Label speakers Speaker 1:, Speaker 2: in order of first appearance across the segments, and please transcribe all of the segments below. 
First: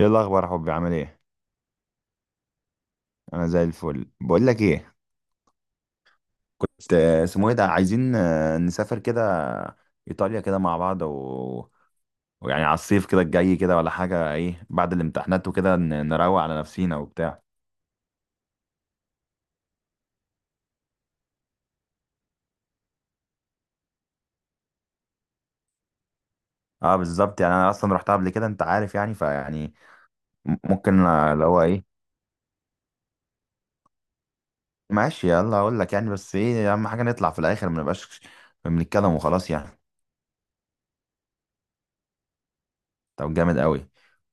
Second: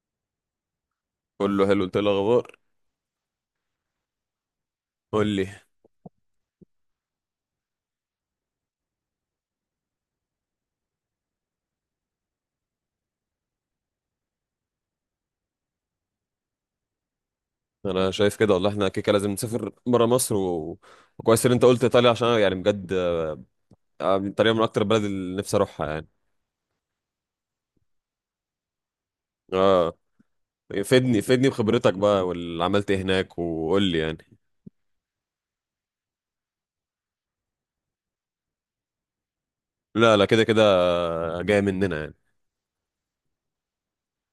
Speaker 1: ايه الاخبار يا حبي عامل ايه؟
Speaker 2: كله حلو. انت ايه الاخبار؟
Speaker 1: انا زي الفل. بقول لك ايه،
Speaker 2: قول لي.
Speaker 1: كنت اسمه ايه ده، عايزين نسافر كده ايطاليا كده مع بعض و... ويعني على الصيف كده الجاي كده ولا حاجه، ايه بعد الامتحانات وكده نروق على نفسينا وبتاع.
Speaker 2: انا شايف كده، والله احنا كده كده لازم نسافر بره مصر و. وكويس ان انت قلت ايطاليا عشان أنا يعني بجد. ايطاليا من اكتر البلد اللي نفسي اروحها يعني.
Speaker 1: اه بالظبط، يعني انا اصلا رحتها قبل كده، انت عارف يعني. فيعني
Speaker 2: اه،
Speaker 1: ممكن
Speaker 2: فدني
Speaker 1: اللي
Speaker 2: فدني
Speaker 1: هو
Speaker 2: بخبرتك
Speaker 1: ايه.
Speaker 2: بقى، واللي عملت ايه هناك، وقول لي يعني.
Speaker 1: ماشي يلا اقول لك يعني، بس ايه اهم حاجه نطلع في الاخر ما نبقاش بنتكلم وخلاص يعني.
Speaker 2: لا لا، كده كده جاي مننا يعني.
Speaker 1: طب جامد قوي.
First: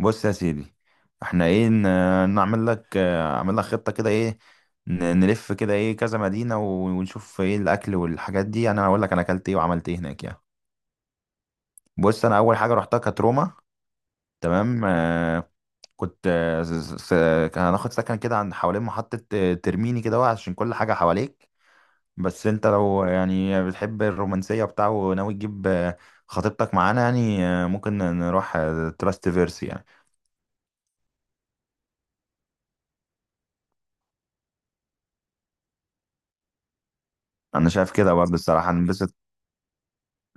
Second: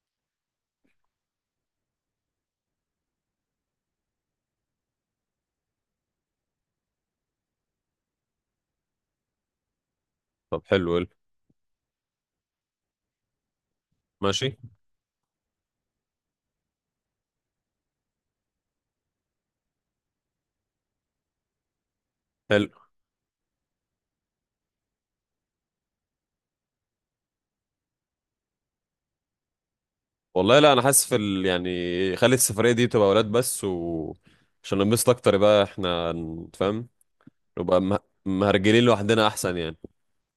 Speaker 1: بص يا سيدي، احنا ايه نعمل لك اعمل لك خطة كده، ايه نلف كده، ايه كذا مدينة ونشوف ايه الاكل والحاجات دي. انا هقول لك انا اكلت ايه وعملت ايه هناك يعني.
Speaker 2: طب حلو، قول.
Speaker 1: بص انا اول حاجة رحتها كانت روما.
Speaker 2: ماشي.
Speaker 1: تمام كنت كان هناخد سكن كده عند حوالين محطة ترميني كده اهو، عشان كل حاجة حواليك. بس انت
Speaker 2: حلو
Speaker 1: لو يعني بتحب الرومانسية بتاعه وناوي تجيب خطيبتك معانا يعني، ممكن نروح تراست فيرسي يعني.
Speaker 2: والله. لا انا حاسس يعني، خلي السفريه دي تبقى ولاد بس و عشان ننبسط اكتر، يبقى احنا فاهم.
Speaker 1: انا
Speaker 2: نبقى
Speaker 1: شايف كده برضه الصراحه
Speaker 2: مهرجلين
Speaker 1: هنبسط.
Speaker 2: لوحدنا احسن يعني.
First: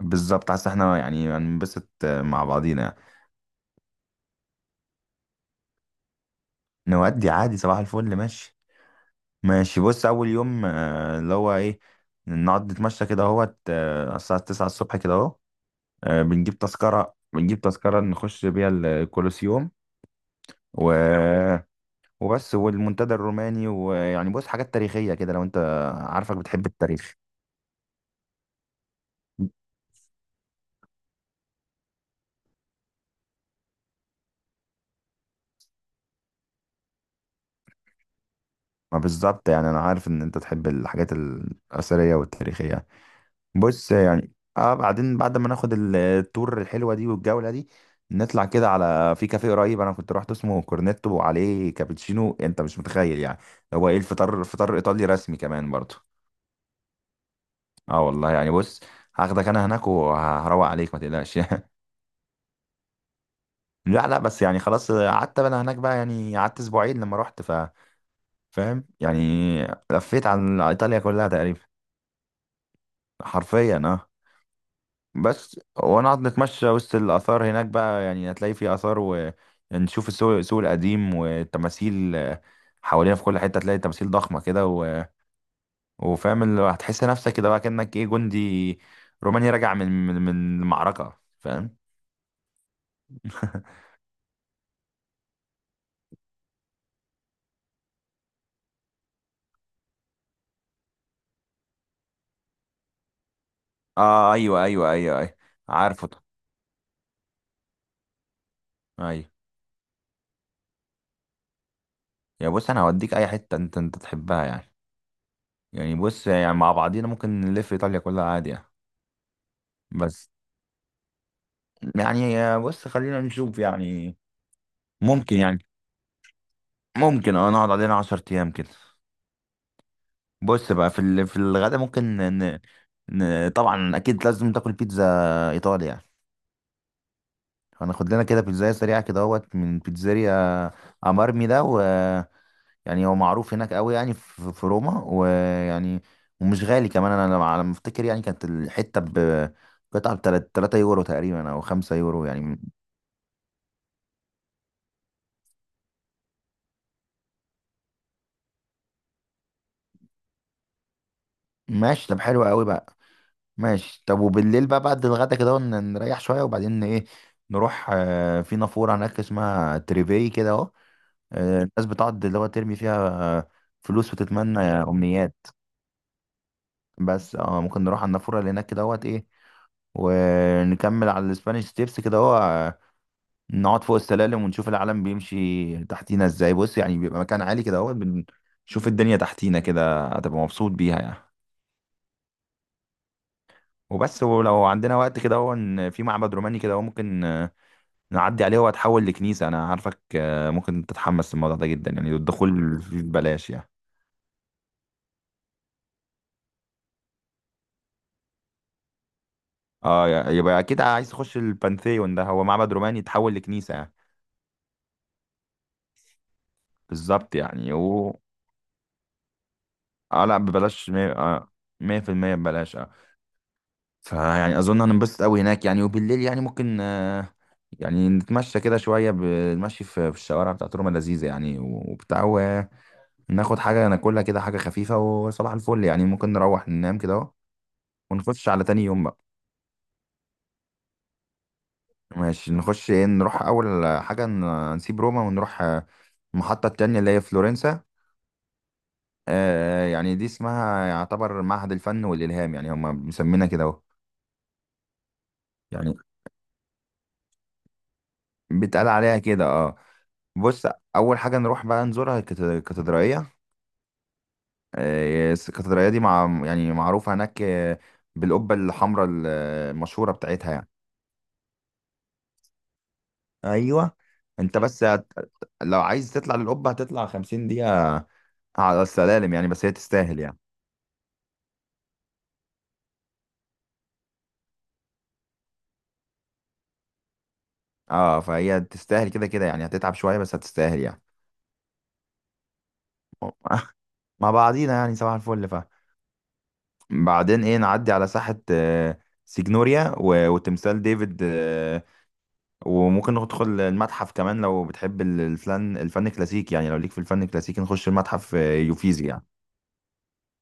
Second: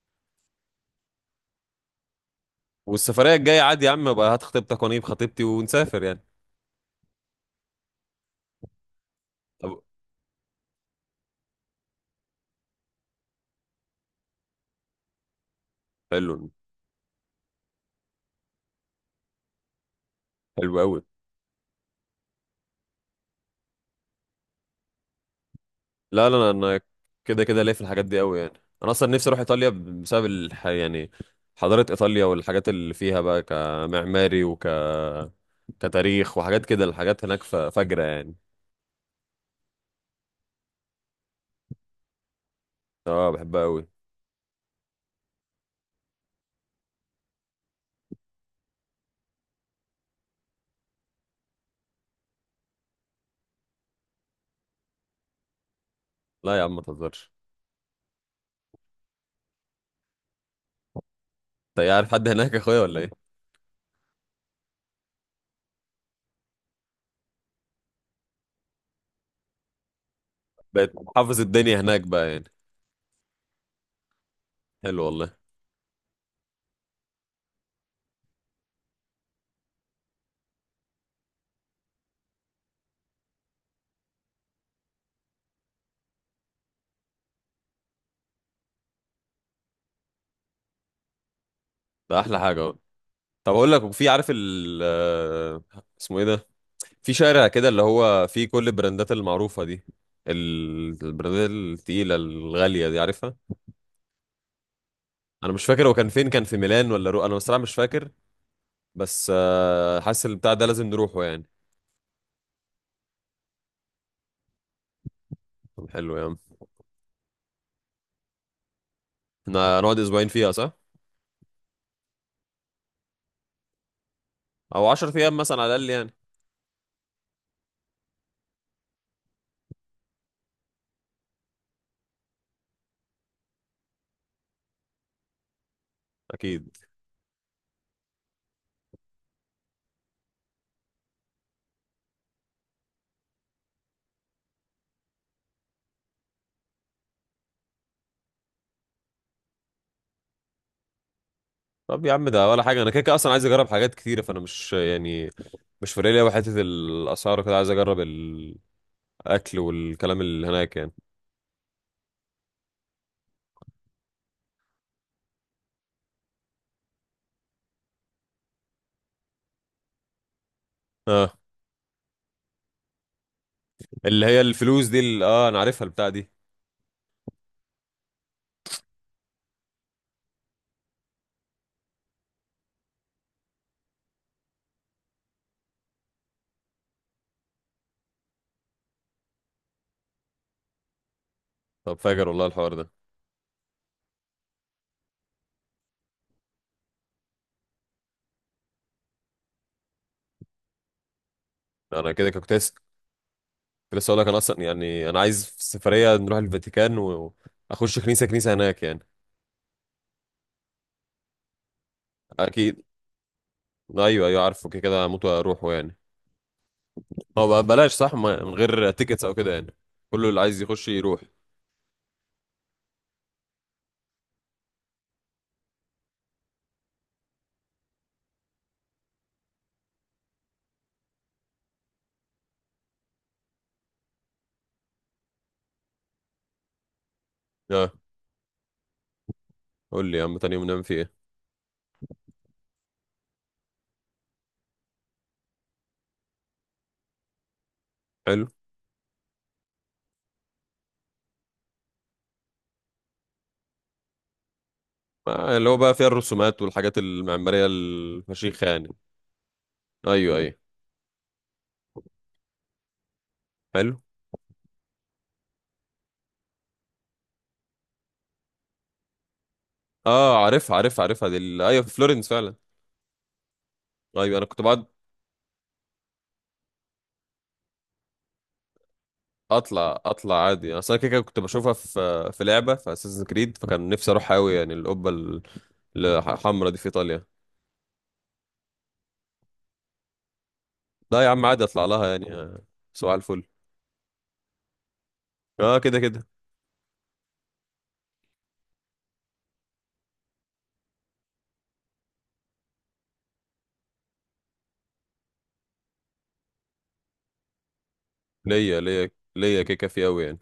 Speaker 1: بالظبط، حاسس احنا يعني هنبسط مع بعضينا يعني.
Speaker 2: والسفرية الجاية عادي يا عم بقى، هات خطيبتك وانا اجيب خطيبتي ونسافر يعني.
Speaker 1: نودي عادي، صباح الفل ماشي. ماشي
Speaker 2: طب
Speaker 1: بص، اول يوم اللي هو ايه، نقعد نتمشى كده اهوت الساعه 9 الصبح كده اهو.
Speaker 2: حلو.
Speaker 1: بنجيب تذكره، بنجيب تذكره، نخش بيها الكولوسيوم.
Speaker 2: حلو قوي.
Speaker 1: و وبس والمنتدى الروماني. ويعني بص حاجات تاريخيه كده، لو انت
Speaker 2: لا لا
Speaker 1: عارفك
Speaker 2: لا،
Speaker 1: بتحب
Speaker 2: انا
Speaker 1: التاريخ.
Speaker 2: كده كده ليا في الحاجات دي قوي يعني. انا اصلا نفسي اروح ايطاليا بسبب يعني، حضارة ايطاليا والحاجات اللي فيها بقى كمعماري كتاريخ وحاجات كده، الحاجات هناك فجرة يعني.
Speaker 1: ما بالظبط يعني، انا عارف ان انت تحب الحاجات الاثريه والتاريخيه.
Speaker 2: اه، بحبها قوي.
Speaker 1: بص يعني، اه بعدين بعد ما ناخد التور الحلوه دي والجوله دي، نطلع كده على في كافيه قريب انا كنت رحت، اسمه كورنيتو وعليه كابتشينو، انت مش متخيل يعني. هو ايه الفطار، فطار ايطالي رسمي كمان برضه.
Speaker 2: لا يا عم ما تهزرش.
Speaker 1: اه والله يعني، بص هاخدك انا هناك وهروق عليك، ما تقلقش.
Speaker 2: انت إيه، عارف حد هناك يا اخويا ولا ايه؟
Speaker 1: لا لا، بس يعني خلاص قعدت انا هناك بقى يعني، قعدت اسبوعين لما رحت. ف فاهم يعني، لفيت عن
Speaker 2: بقيت
Speaker 1: ايطاليا كلها
Speaker 2: حافظ
Speaker 1: تقريبا.
Speaker 2: الدنيا هناك بقى يعني.
Speaker 1: حرفيا اه.
Speaker 2: حلو والله.
Speaker 1: بس ونقعد نتمشى وسط الآثار هناك بقى يعني، هتلاقي في آثار ونشوف السوق السوق القديم والتماثيل حوالينا في كل حتة، هتلاقي تماثيل ضخمة كده وفاهم اللي هو، هتحس نفسك كده بقى كأنك ايه جندي روماني راجع من المعركة، فاهم.
Speaker 2: ده احلى حاجة اهو. طب اقول لك، في عارف ال آه، اسمه ايه ده، في شارع كده اللي هو فيه كل البراندات المعروفة دي، البراندات التقيلة الغالية دي، عارفها؟
Speaker 1: اه ايوه ايوه ايوه ايوه،
Speaker 2: انا مش فاكر هو
Speaker 1: عارفه
Speaker 2: كان
Speaker 1: ده.
Speaker 2: فين، كان في ميلان ولا انا بصراحة مش فاكر.
Speaker 1: ايوه
Speaker 2: بس حاسس البتاع ده لازم نروحه يعني.
Speaker 1: يا بص، انا هوديك اي حتة انت انت تحبها يعني.
Speaker 2: طب
Speaker 1: يعني
Speaker 2: حلو يا
Speaker 1: بص
Speaker 2: عم،
Speaker 1: يعني، مع بعضينا ممكن نلف ايطاليا كلها عادي يعني.
Speaker 2: احنا هنقعد اسبوعين
Speaker 1: بس
Speaker 2: فيها صح؟
Speaker 1: يعني بص، خلينا نشوف يعني.
Speaker 2: او 10 ايام
Speaker 1: ممكن يعني،
Speaker 2: مثلا على الاقل يعني.
Speaker 1: ممكن اه نقعد علينا عشر ايام كده. بص بقى في ال... في الغدا ممكن ن... ن... طبعا اكيد لازم تاكل بيتزا ايطالي يعني.
Speaker 2: اكيد.
Speaker 1: هناخد لنا كده بيتزاية سريعة كده اهوت من بيتزاريا امارمي ده، ويعني هو معروف هناك قوي يعني في, في روما ويعني ومش غالي كمان. انا على ما افتكر يعني، كانت الحتة ب قطعة ب 3 يورو تقريبا او 5
Speaker 2: طب يا
Speaker 1: يورو
Speaker 2: عم ده
Speaker 1: يعني.
Speaker 2: ولا حاجة، انا كده كده اصلا عايز اجرب حاجات كتيرة، فانا مش يعني مش فارق لي أوي حتة الاسعار، كده عايز اجرب الاكل والكلام اللي هناك يعني.
Speaker 1: ماشي طب حلو قوي بقى. ماشي طب، وبالليل بقى بعد الغدا كده ون- نريح شوية وبعدين ايه، نروح في نافورة هناك اسمها تريفي كده اهو.
Speaker 2: اه،
Speaker 1: الناس بتقعد اللي هو ترمي فيها فلوس
Speaker 2: اللي هي
Speaker 1: وتتمنى
Speaker 2: الفلوس دي اللي...
Speaker 1: أمنيات.
Speaker 2: اه انا عارفها البتاع دي.
Speaker 1: بس اه ممكن نروح على النافورة اللي هناك كده اهوت ايه، ونكمل على الاسبانيش ستيبس كده اهو. نقعد فوق السلالم ونشوف العالم بيمشي تحتينا ازاي. بص يعني بيبقى مكان عالي كده اهو، بنشوف الدنيا تحتينا كده، هتبقى مبسوط بيها يعني.
Speaker 2: طب فاجر والله الحوار ده.
Speaker 1: وبس، ولو عندنا وقت كده اهو، إن في معبد روماني كده اهو ممكن نعدي عليه، وهتحول لكنيسة. أنا عارفك ممكن تتحمس للموضوع ده جدا
Speaker 2: انا
Speaker 1: يعني،
Speaker 2: كده كنت لسه
Speaker 1: الدخول فيه ببلاش يعني.
Speaker 2: كنت لسه اقول لك، انا اصلا يعني انا عايز في السفريه نروح الفاتيكان واخش كنيسه كنيسه هناك يعني.
Speaker 1: اه يا- يبقى أكيد عايز تخش البانثيون، ده هو معبد
Speaker 2: اكيد.
Speaker 1: روماني يتحول لكنيسة يعني.
Speaker 2: ايوه ايوه، عارفه كده كده هموت واروحه يعني.
Speaker 1: بالظبط
Speaker 2: هو بقى
Speaker 1: يعني
Speaker 2: بلاش
Speaker 1: و
Speaker 2: صح، من غير تيكتس او كده يعني،
Speaker 1: اه،
Speaker 2: كله
Speaker 1: لا
Speaker 2: اللي عايز يخش
Speaker 1: ببلاش مية
Speaker 2: يروح.
Speaker 1: مية في المية ببلاش اه. فيعني أظن هننبسط أوي هناك يعني. وبالليل يعني ممكن يعني نتمشى كده شوية، بنمشي في في الشوارع بتاعت روما لذيذة يعني وبتاع، وناخد حاجة ناكلها كده حاجة خفيفة، وصباح الفل يعني ممكن نروح ننام كده أهو،
Speaker 2: اه.
Speaker 1: ونخش على تاني يوم بقى.
Speaker 2: قول لي يا عم، تاني يوم نعمل فيه ايه؟
Speaker 1: ماشي نخش ايه، نروح اول حاجه نسيب روما ونروح المحطه التانية اللي هي فلورنسا.
Speaker 2: حلو.
Speaker 1: آه يعني دي اسمها يعتبر معهد الفن والالهام يعني، هم مسمينها كده اهو
Speaker 2: اللي هو بقى
Speaker 1: يعني،
Speaker 2: فيها الرسومات والحاجات المعماريه الفشيخه يعني.
Speaker 1: بيتقال عليها كده اه.
Speaker 2: ايوه ايوه.
Speaker 1: بص اول حاجه نروح بقى نزورها، الكاتدرائيه.
Speaker 2: حلو.
Speaker 1: الكاتدرائيه دي مع يعني معروفه هناك بالقبه الحمراء المشهوره
Speaker 2: اه
Speaker 1: بتاعتها يعني.
Speaker 2: عارف عارف عارفها عارفها دي ايوه، في فلورنس فعلا.
Speaker 1: ايوه
Speaker 2: ايوه انا
Speaker 1: انت
Speaker 2: كنت
Speaker 1: بس
Speaker 2: بقعد.
Speaker 1: هت... لو عايز تطلع للقبه هتطلع 50 دقيقه على السلالم يعني، بس هي
Speaker 2: اطلع
Speaker 1: تستاهل يعني.
Speaker 2: اطلع عادي، اصل انا كده كده كنت بشوفها في لعبه في اساسن كريد، فكان نفسي اروح قوي يعني القبه الحمراء دي في ايطاليا.
Speaker 1: اه فهي تستاهل كده كده يعني، هتتعب شوية بس هتستاهل يعني.
Speaker 2: لا يا عم عادي اطلع لها يعني. سؤال الفل.
Speaker 1: مع بعضينا يعني صباح الفل. ف
Speaker 2: اه كده كده.
Speaker 1: بعدين ايه، نعدي على ساحة سيجنوريا و وتمثال ديفيد وممكن ندخل المتحف كمان لو بتحب الفن الفن الكلاسيكي يعني، لو ليك في الفن الكلاسيكي نخش المتحف
Speaker 2: ليا
Speaker 1: يوفيزي
Speaker 2: ليا
Speaker 1: يعني.
Speaker 2: ليا كيكه فيه قوي يعني.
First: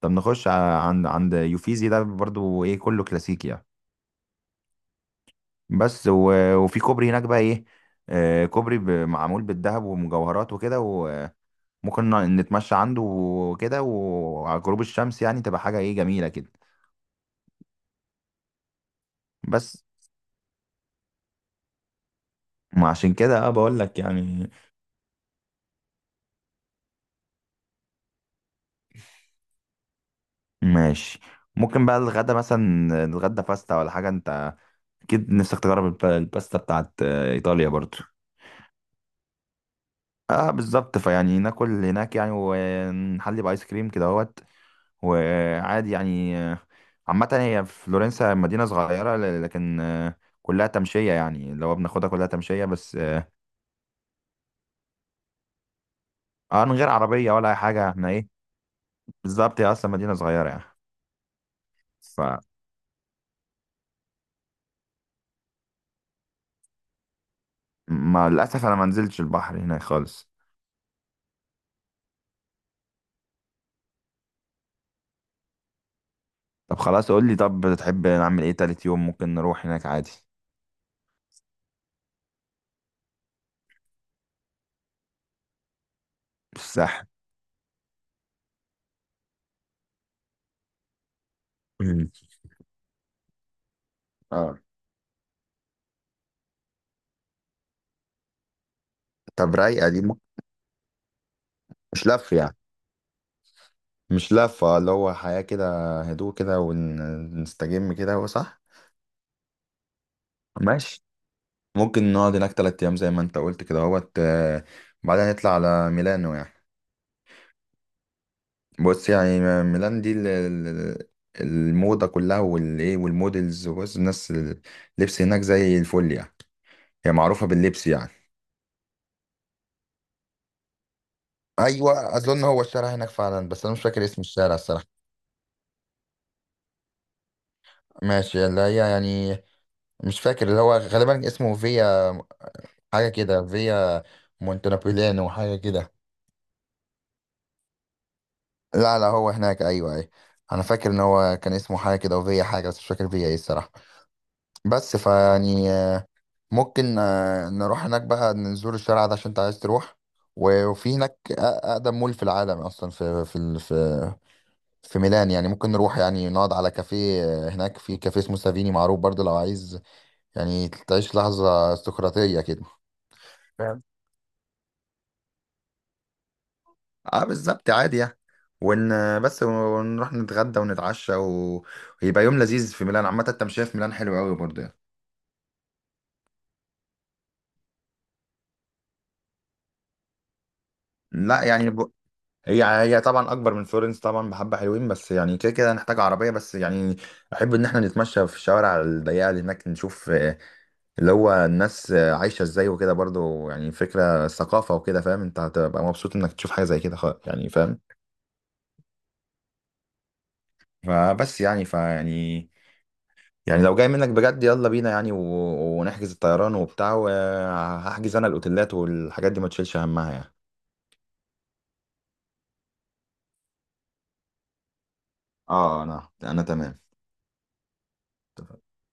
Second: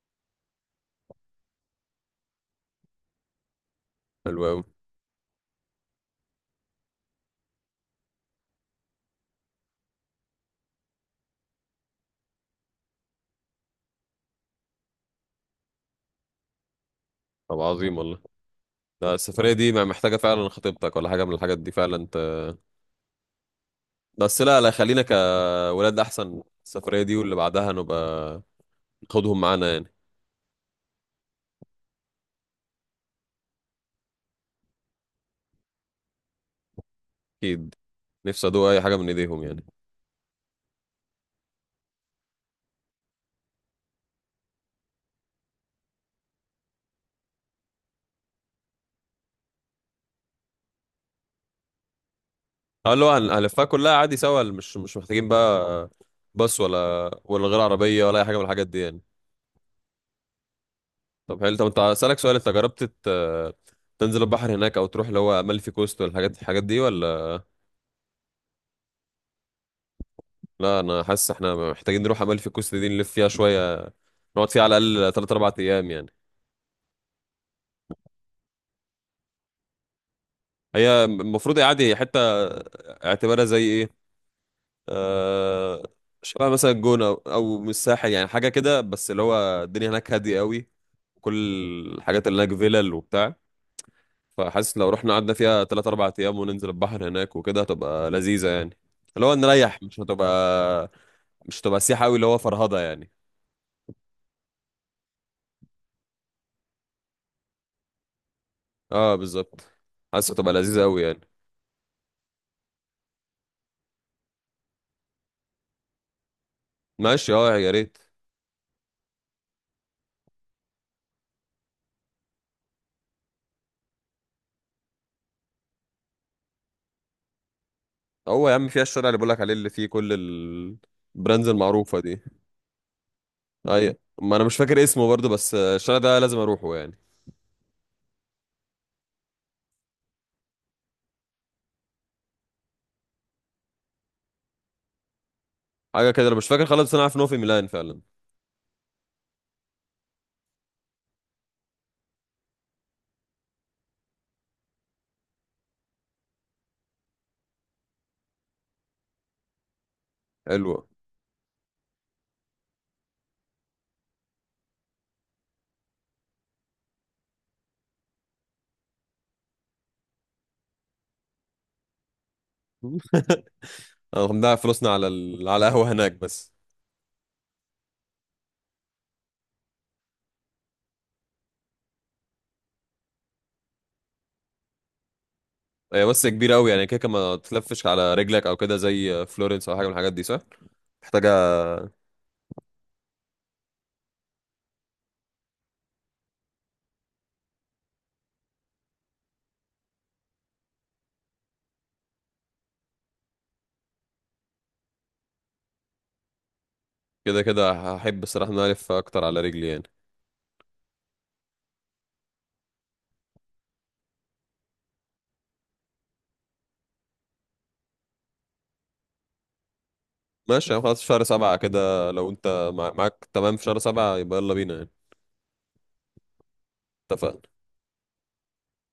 Speaker 1: طب نخش عند عند يوفيزي ده برضو ايه، كله كلاسيكي يعني.
Speaker 2: حلو قوي.
Speaker 1: بس وفي كوبري هناك بقى ايه كوبري معمول بالذهب ومجوهرات وكده، ممكن نتمشى عنده وكده، وعلى غروب الشمس يعني تبقى حاجة ايه جميلة كده.
Speaker 2: طب عظيم والله. لا السفريه دي ما
Speaker 1: بس
Speaker 2: محتاجه فعلا خطيبتك ولا حاجه من الحاجات دي فعلا انت.
Speaker 1: ما عشان كده اه بقول لك
Speaker 2: بس
Speaker 1: يعني.
Speaker 2: لا لا، خلينا كولاد احسن، السفريه دي واللي بعدها نبقى ناخدهم معانا يعني.
Speaker 1: ماشي ممكن بقى الغدا مثلا نتغدى باستا ولا حاجة، انت اكيد نفسك تجرب الباستا بتاعت ايطاليا
Speaker 2: اكيد.
Speaker 1: برضو.
Speaker 2: نفسي ادوق اي حاجه من ايديهم يعني.
Speaker 1: اه بالظبط، فيعني ناكل هناك يعني ونحلي بايس كريم كده اهوت، وعادي يعني. عامة هي فلورنسا مدينة صغيرة لكن كلها تمشية يعني، لو بناخدها كلها تمشية
Speaker 2: اه،
Speaker 1: بس
Speaker 2: اللي هو
Speaker 1: اه.
Speaker 2: هنلفها كلها عادي سوا، مش محتاجين بقى، بس
Speaker 1: من غير
Speaker 2: ولا
Speaker 1: عربية
Speaker 2: ولا
Speaker 1: ولا أي
Speaker 2: غير
Speaker 1: حاجة
Speaker 2: عربية
Speaker 1: احنا
Speaker 2: ولا أي
Speaker 1: ايه،
Speaker 2: حاجة من الحاجات دي يعني.
Speaker 1: بالظبط هي اصلا مدينه صغيره يعني.
Speaker 2: طب حلو. طب أنت، أسألك سؤال، أنت جربت تنزل البحر هناك أو تروح اللي هو أمالفي كوست والحاجات دي ولا؟
Speaker 1: فمع للاسف انا ما نزلتش البحر هناك خالص.
Speaker 2: لا أنا حاسس إحنا محتاجين نروح أمالفي كوست دي، نلف فيها شوية، نقعد فيها على الأقل 3 4 أيام يعني.
Speaker 1: طب خلاص قول لي، طب تحب نعمل ايه تالت يوم، ممكن نروح هناك عادي.
Speaker 2: هي المفروض هي عادي حتة، اعتبارها زي إيه، آه، شبه مثلا الجونة
Speaker 1: الساحل.
Speaker 2: أو من الساحل يعني، حاجة كده، بس اللي هو الدنيا هناك هادية قوي، كل
Speaker 1: مم.
Speaker 2: الحاجات اللي هناك فيلل وبتاع.
Speaker 1: اه
Speaker 2: فحاسس لو رحنا قعدنا فيها 3 4 أيام وننزل البحر هناك وكده هتبقى لذيذة يعني، اللي هو
Speaker 1: طب
Speaker 2: نريح،
Speaker 1: رايقه
Speaker 2: مش
Speaker 1: دي ممكن.
Speaker 2: هتبقى مش هتبقى سياحة
Speaker 1: مش
Speaker 2: أوي اللي
Speaker 1: لف
Speaker 2: هو
Speaker 1: يعني،
Speaker 2: فرهضة يعني.
Speaker 1: مش لفه، اللي هو حياه كده، هدوء كده ونستجم كده، هو صح.
Speaker 2: اه بالظبط. حاسس هتبقى لذيذة أوي
Speaker 1: ماشي،
Speaker 2: يعني.
Speaker 1: ممكن نقعد هناك تلات ايام زي ما انت قلت كده اهوت بعدها نطلع على ميلانو يعني.
Speaker 2: ماشي اه يا ريت.
Speaker 1: بص يعني ميلان دي الموضة كلها والايه والمودلز، وبص الناس اللبس هناك زي الفل يعني، هي معروفة باللبس يعني.
Speaker 2: هو يا عم فيها الشارع اللي بقولك عليه اللي فيه كل البراندز المعروفة
Speaker 1: ايوه
Speaker 2: دي.
Speaker 1: اظن هو الشارع هناك فعلا، بس انا مش
Speaker 2: أيوة،
Speaker 1: فاكر اسم
Speaker 2: ما أنا
Speaker 1: الشارع
Speaker 2: مش فاكر
Speaker 1: الصراحة.
Speaker 2: اسمه برضه، بس الشارع ده لازم أروحه يعني.
Speaker 1: ماشي اللي هي يعني، مش فاكر اللي هو غالبا اسمه فيا حاجة كده، فيا مونتنابوليانو حاجة كده.
Speaker 2: حاجة كده، أنا مش فاكر خالص، بس أنا عارف إن هو في ميلان فعلا.
Speaker 1: لا لا هو هناك ايوه ايوه، انا فاكر ان هو كان اسمه حاجة كده وفيا حاجة، بس مش فاكر فيا ايه الصراحة. بس فيعني ممكن نروح هناك بقى نزور الشارع ده عشان انت عايز تروح.
Speaker 2: حلو.
Speaker 1: وفي هناك اقدم مول في العالم اصلا، في في في في ميلان يعني، ممكن نروح يعني نقعد على كافيه هناك في كافيه اسمه سافيني معروف برضه، لو عايز يعني تعيش لحظة استقراطية كده، فاهم.
Speaker 2: هنضيع فلوسنا على قهوة هناك بس.
Speaker 1: اه بالظبط عادي يعني. ون بس ونروح نتغدى ونتعشى و... ويبقى يوم لذيذ في ميلان. عامة التمشية في ميلان حلوة قوي برضه يعني.
Speaker 2: هي بس كبيرة أوي يعني كده كده ما تلفش على رجلك، أو كده زي فلورنس أو حاجة من الحاجات دي صح؟ محتاجة.
Speaker 1: لا يعني، هي طبعا اكبر من فلورنس طبعا، بحبه حلوين، بس يعني كده كده هنحتاج عربيه بس يعني. احب ان احنا نتمشى في الشوارع الضيقه اللي هناك نشوف اللي هو الناس عايشه ازاي وكده برضو يعني، فكره ثقافه وكده، فاهم انت، هتبقى مبسوط انك تشوف حاجه زي كده. خ-
Speaker 2: كده
Speaker 1: يعني
Speaker 2: كده
Speaker 1: فاهم.
Speaker 2: هحب الصراحة إن أنا ألف أكتر على رجلي يعني.
Speaker 1: فبس يعني فيعني، يعني لو جاي منك بجد يلا بينا يعني، ونحجز الطيران وبتاع، وهحجز انا الاوتيلات والحاجات دي ما تشيلش همها يعني.
Speaker 2: ماشي يعني، خلاص شهر 7، كده لو أنت معاك تمام في شهر 7، يبقى يلا بينا يعني.
Speaker 1: اه انا انا تمام.
Speaker 2: اتفقنا.